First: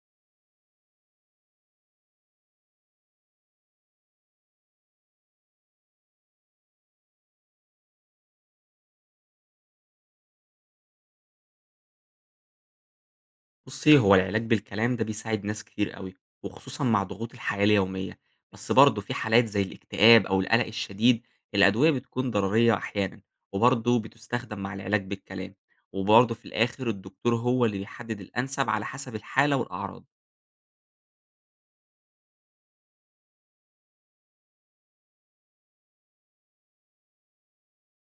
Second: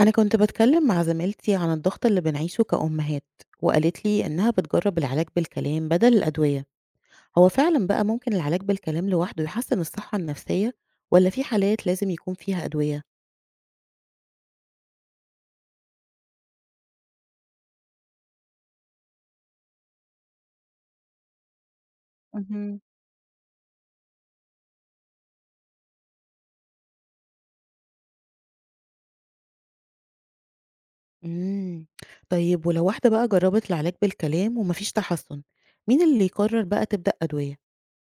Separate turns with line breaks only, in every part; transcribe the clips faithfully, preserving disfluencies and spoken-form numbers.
أنا كنت بتكلم مع زميلتي عن الضغط اللي بنعيشه كأمهات، وقالت لي إنها بتجرب العلاج بالكلام بدل الأدوية. هو فعلا بقى ممكن العلاج بالكلام لوحده يحسن الصحة النفسية ولا في حالات لازم يكون فيها أدوية؟
بُصّي، هو العلاج بالكلام ده بيساعد ناس كتير أوي، وخصوصًا مع ضغوط الحياة اليومية، بس برضه في حالات زي الاكتئاب أو القلق الشديد الأدوية بتكون ضررية
مهم.
أحيانًا، وبرضه بتستخدم مع العلاج بالكلام، وبرضه في الآخر الدكتور هو اللي بيحدد الأنسب على حسب الحالة والأعراض.
مم. طيب ولو واحدة بقى جربت العلاج بالكلام ومفيش تحسن، مين اللي يقرر بقى تبدأ أدوية؟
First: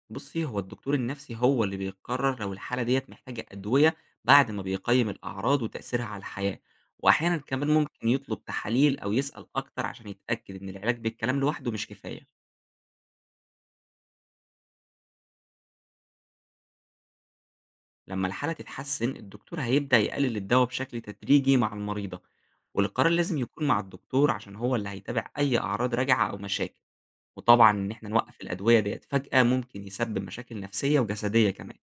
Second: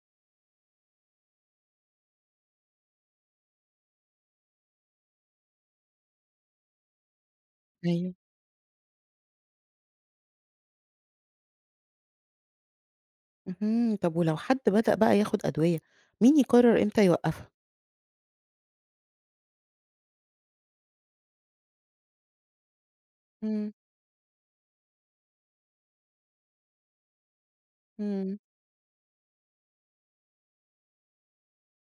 بُصّي، هو الدكتور النفسي هو اللي بيقرر لو الحالة ديّة محتاجة أدوية بعد ما بيقيم الأعراض وتأثيرها على الحياة، وأحيانًا كمان ممكن
ايوه.
يطلب تحاليل أو يسأل أكتر عشان يتأكد إن العلاج بالكلام لوحده مش كفاية.
مم. طب ولو حد بدأ بقى ياخد أدوية، مين يقرر إمتى يوقفها؟
لما الحالة تتحسن الدكتور هيبدأ يقلل الدواء بشكل تدريجي مع المريضة، والقرار لازم يكون
مم.
مع الدكتور عشان هو اللي هيتابع أي أعراض راجعة أو مشاكل. وطبعا إن إحنا
مم.
نوقف الأدوية ديت فجأة ممكن يسبب مشاكل نفسية وجسدية كمان.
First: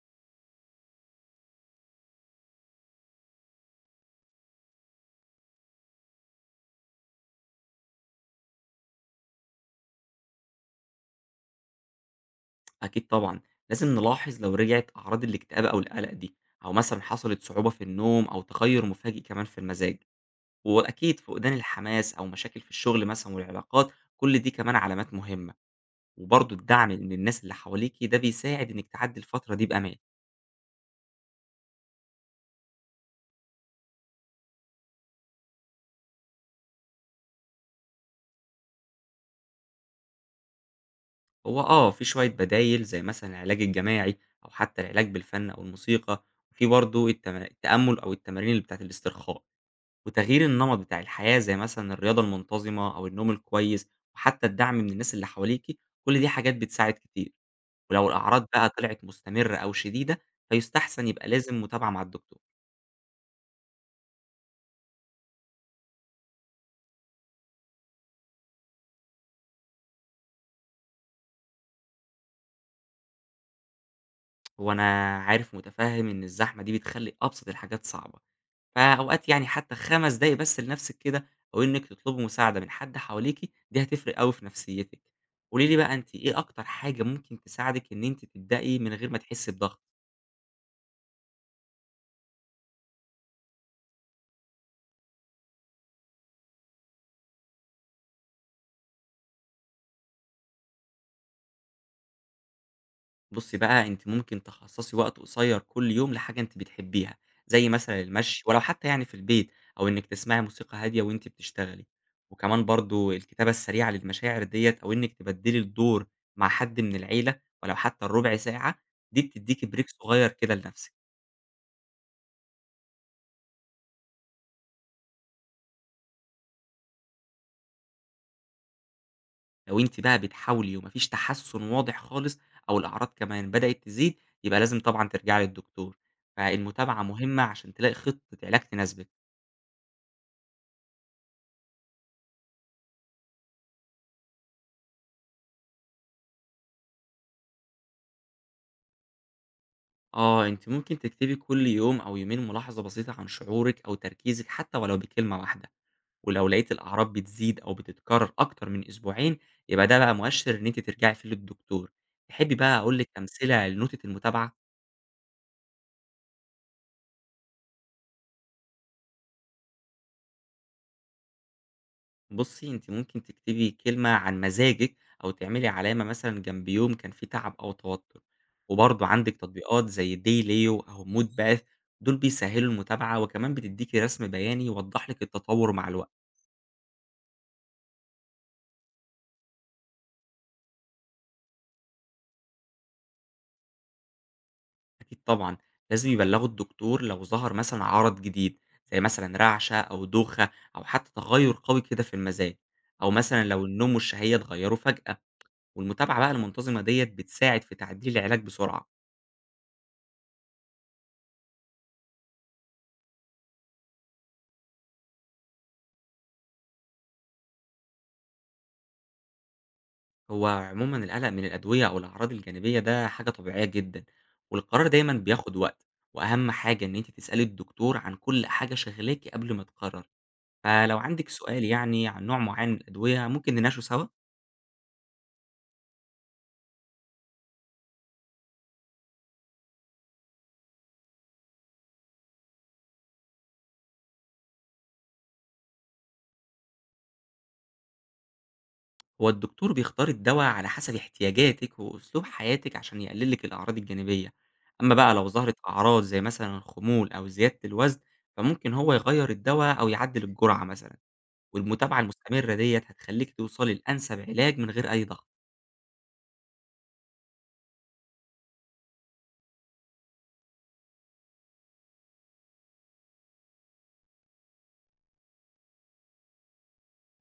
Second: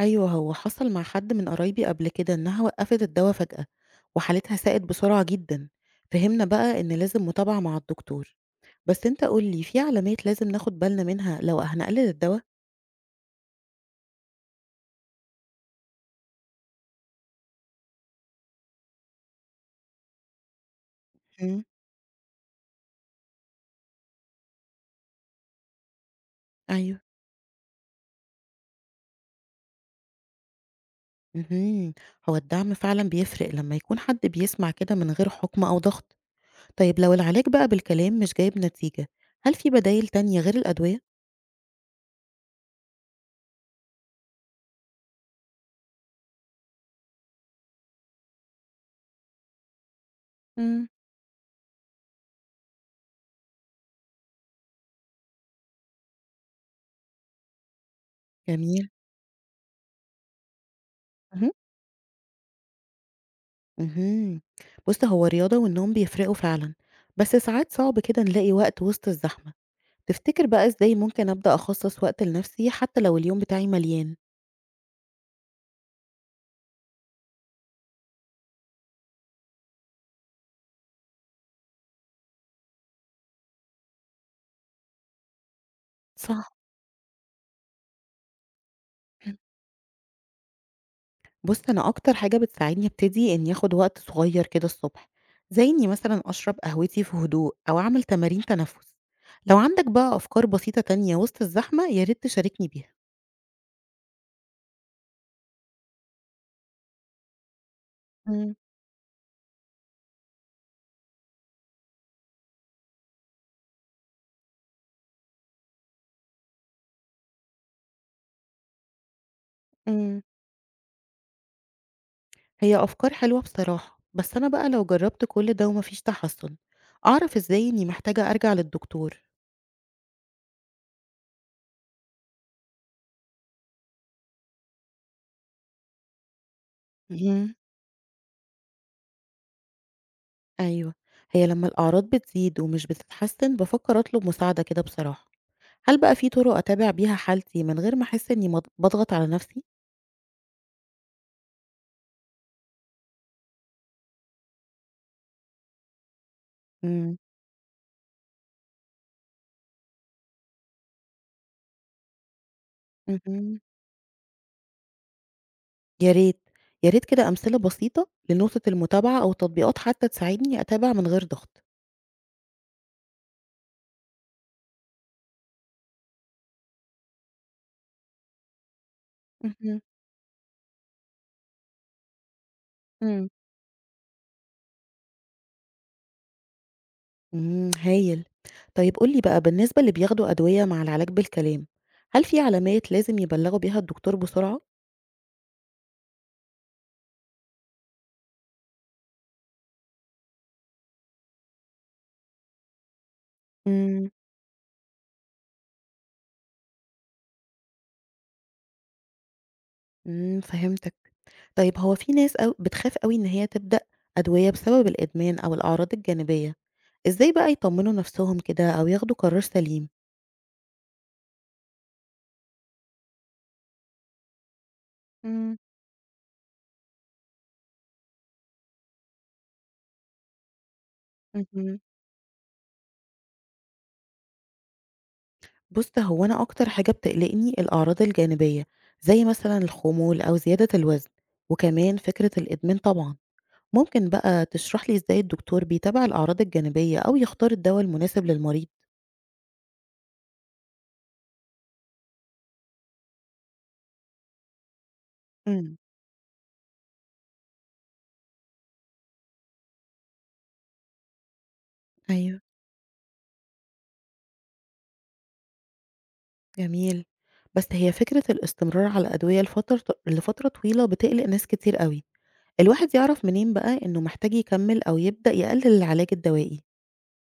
أيوه، هو حصل مع حد من قرايبي قبل كده إنها وقّفت الدوا فجأة، وحالتها ساءت بسرعة جدًا، فهمنا بقى إن لازم متابعة مع الدكتور، بس أنت قُل لي في علامات لازم ناخد بالنا منها لو هنقلل الدوا؟
أكيد طبعا، لازم نلاحظ لو رجعت أعراض الاكتئاب أو القلق دي، أو مثلا حصلت صعوبة في النوم أو تغير مفاجئ كمان في المزاج، وأكيد فقدان
إمم.
الحماس أو مشاكل في الشغل مثلا والعلاقات، كل دي كمان علامات مهمة. وبرضه الدعم
أيوه.
من الناس اللي حواليكِ ده بيساعد إنِّك تعدّي الفترة دي بأمان.
اهم، هو الدعم فعلًا بيفرق لمّا يكون حد بيسمع كده من غير حكم أو ضغط. طيب لو العلاج بقى بالكلام مش جايب نتيجة، هل في بدايل تانية غير الأدوية؟
هو آه، في شوية بدايل زي مثلًا العلاج الجماعي أو حتى العلاج بالفن أو الموسيقى، وفي برضه التم التأمُّل أو التمارين اللي بتاعة الاسترخاء، وتغيير النمط
إمم.
بتاع الحياة زي مثلًا الرياضة المنتظمة أو النوم الكويس، وحتى الدعم من الناس اللي حواليكِ، كل دي حاجات بتساعد كتير. ولو الأعراض بقى
جميل.
طلعت مستمرة أو شديدة، فيُستحسن يبقى لازم متابعة مع الدكتور.
اهم. بُص، هو الرياضة والنوم بيفرقوا فعلًا، بس ساعات صعب كده نلاقي وقت وسط الزحمة، تفتكر بقى إزاي ممكن أبدأ أخصص وقت لنفسي حتى لو اليوم بتاعي مليان؟
هو أنا عارف ومتفهِّم إن الزحمة دي بتخلّي أبسط الحاجات صعبة. فأوقات يعني حتى خمس دقايق بس لنفسِك كده، أو إنِّك تطلبي مساعدة من حد حواليكِ، دي هتفرق أوي في نفسيتِك. قولي لي بقى أنتِ إيه
صح.
أكتر حاجة ممكن تساعدِك إن أنتِ تبدئي من غير ما تحسّي بضغط؟
بُص، أنا أكتر حاجة بتساعدني أبتدي إني آخد وقت صغير كده الصبح، زي إني مثلًا أشرب قهوتي في هدوء أو أعمل تمارين تنفس. لو عندك بقى أفكار بسيطة تانية وسط الزحمة، يا ريت تشاركني بيها.
بُصّي بقى، أنتِ ممكن تخصّصي وقت قصير كل يوم لحاجة أنتِ بتحبيها، زي مثلًا المشي
إمم،
ولو حتى يعني في البيت، أو إنِّك تسمعي موسيقى هادية وأنتِ بتشتغلي. وكمان برضه الكتابة السريعة للمشاعر ديّة، أو إنِّك تبدّلي الدور مع حد من العيلة ولو حتى الربع ساعة، دي بتدّيكِ break
إمم.
صغير كده لنفسِك.
هي أفكار حلوة بصراحة، بس أنا بقى لو جربت كل ده ومفيش تحسن أعرف إزاي إني محتاجة أرجع للدكتور.
لو أنتِ بقى بتحاولي وما فيش تحسُّن واضح خالص أو الأعراض كمان بدأت تزيد، يبقى لازم طبعًا ترجعي للدكتور. فالمتابعة مهمة
مهم.
عشان تلاقي خطة علاج تناسبِك.
أيوة. هي لما الأعراض بتزيد ومش بتتحسن بفكر أطلب مساعدة كده بصراحة، هل بقى في طرق أتابع بيها حالتي من غير ما أحس إني مض- بضغط على نفسي؟
آه، أنتِ ممكن تكتبي كل يوم أو يومين ملاحظة بسيطة عن شعورِك أو تركيزِك حتى ولو بكلمة واحدة، ولو لقيتِ الأعراض
مم.
بتزيد أو بتتكرر أكتر من أسبوعين، يبقى ده بقى مؤشِّر إن أنتِ ترجعي فيه للدكتور. تحبي بقى أقول لِك
مهم.
أمثلة لنوتة المتابعة؟
يا ريت، يا ريت كده أمثلة بسيطة لنقطة المتابعة أو تطبيقات حتى تساعدني أتابع من غير ضغط.
بُصّي، أنتِ ممكن تكتبي كلمة عن مزاجِك، أو تعملي علامة مثلًا جنب يوم كان فيه تعب أو توتر، وبرضه عندِك
مهم.
تطبيقات زي دايليو أو مود باث، دول بيسهّلوا المتابعة،
مم.
وكمان بتدّيكِ رسم بياني يوضّح لِك التطور مع الوقت.
إمم، هايل. طيب قُل لي بقى بالنسبة اللي بياخدوا أدوية مع العلاج بالكلام، هل في علامات لازم يبلّغوا بيها الدكتور بسرعة؟
أكيد طبعًا، لازم يبلّغوا الدكتور لو ظهر مثلًا عَرَض جديد، زي مثلًا رعشة أو دوخة أو حتى تغيُّر قوي كده في المزاج، أو مثلًا لو النوم
إمم.
والشهية اتغيّروا فجأة، والمتابعة بقى المنتظمة ديّة بتساعد في تعديل العلاج بسرعة.
إمم، فهمتك. طيب هو في ناس أو بتخاف أوي إن هي تبدأ أدوية بسبب الإدمان أو الأعراض الجانبية، إزاي بقى يطمنوا نفسهم كده أو ياخدوا قرار سليم؟
هو عمومًا القلق من الأدوية أو الأعراض الجانبية ده حاجة طبيعية جدًا، والقرار دايمًا بياخد
إمم.
وقت، وأهم حاجة إن أنتِ تسألي الدكتور عن كل حاجة شاغلاكِ قبل ما تقرري، فلو عندِك سؤال
اهم.
يعني عن نوع معين من الأدوية ممكن نناقشه سوا،
بُص، هو أنا أكتر حاجة بتقلقني الأعراض الجانبية، زي مثلًا الخمول أو زيادة الوزن، وكمان فكرة الإدمان طبعًا. ممكن بقى تشرح لي إزاي الدكتور بيتابع الأعراض الجانبية أو يختار الدواء المناسب للمريض؟
هو الدكتور بيختار الدوا على حسب احتياجاتِك وأسلوب حياتِك عشان يقلل لِك الأعراض الجانبية، أمّا بقى لو ظهرت
امم
أعراض زي مثلًا الخمول أو زيادة الوزن، فممكن هو يغيّر الدوا أو يعدّل الجرعة مثلًا، والمتابعة
ايوه.
المستمرة ديّة هتخلّيكِ توصلي لأنسب علاج من غير أي ضغط.
جميل. بس هي فكرة الاستمرار على الأدوية لفترة لفترة طويلة بتقلق ناس كتير قوي. الواحد يعرف منين بقى إنه محتاج يكمل أو يبدأ يقلل العلاج الدوائي.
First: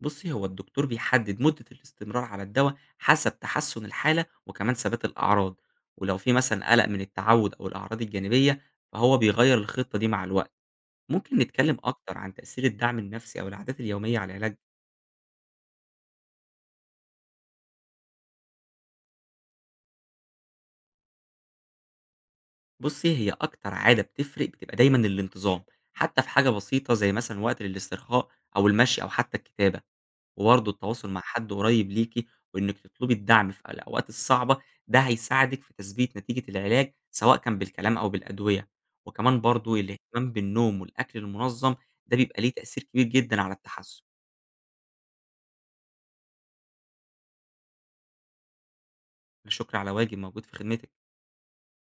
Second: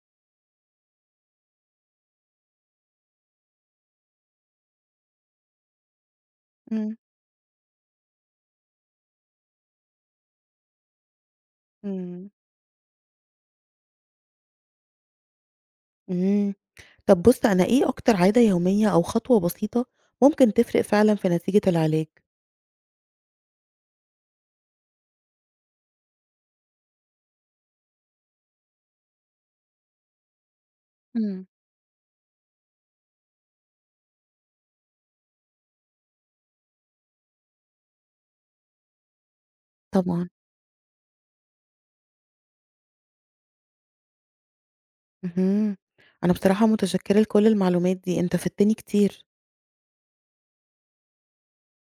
بُصّي، هو الدكتور بيحدد مدة الاستمرار على الدوا حسب تحسُّن الحالة وكمان ثبات الأعراض، ولو في مثلًا قلق
امم.
من التعوّد أو الأعراض الجانبية، فهو بيغيّر الخطة دي مع الوقت. ممكن نتكلّم أكتر
امم.
عن تأثير الدعم النفسي أو العادات اليومية على العلاج؟
مم. طب بص، أنا إيه أكتر عادة يومية أو خطوة بسيطة ممكن تفرق فعلا في نتيجة العلاج؟
بُصّي، هي أكتر عادة بتفرق بتبقى دايمًا الانتظام، حتى في حاجة بسيطة زي مثلًا وقت للاسترخاء أو المشي أو حتى الكتابة. وبرضه التواصل مع
أمم،
حد قريب ليكِ، وإنِّك تطلبي الدعم في الأوقات الصعبة، ده هيساعدِك في تثبيت نتيجة العلاج سواء كان بالكلام أو بالأدوية، وكمان برضه
طبعا.
الاهتمام بالنوم والأكل المنظم، ده بيبقى ليه تأثير كبير جدًا على التحسن.
مهم. أنا بصراحة متشكرة لكل المعلومات دي، أنت فدتني كتير.
لا شكر على واجب، موجود في خدمتِك.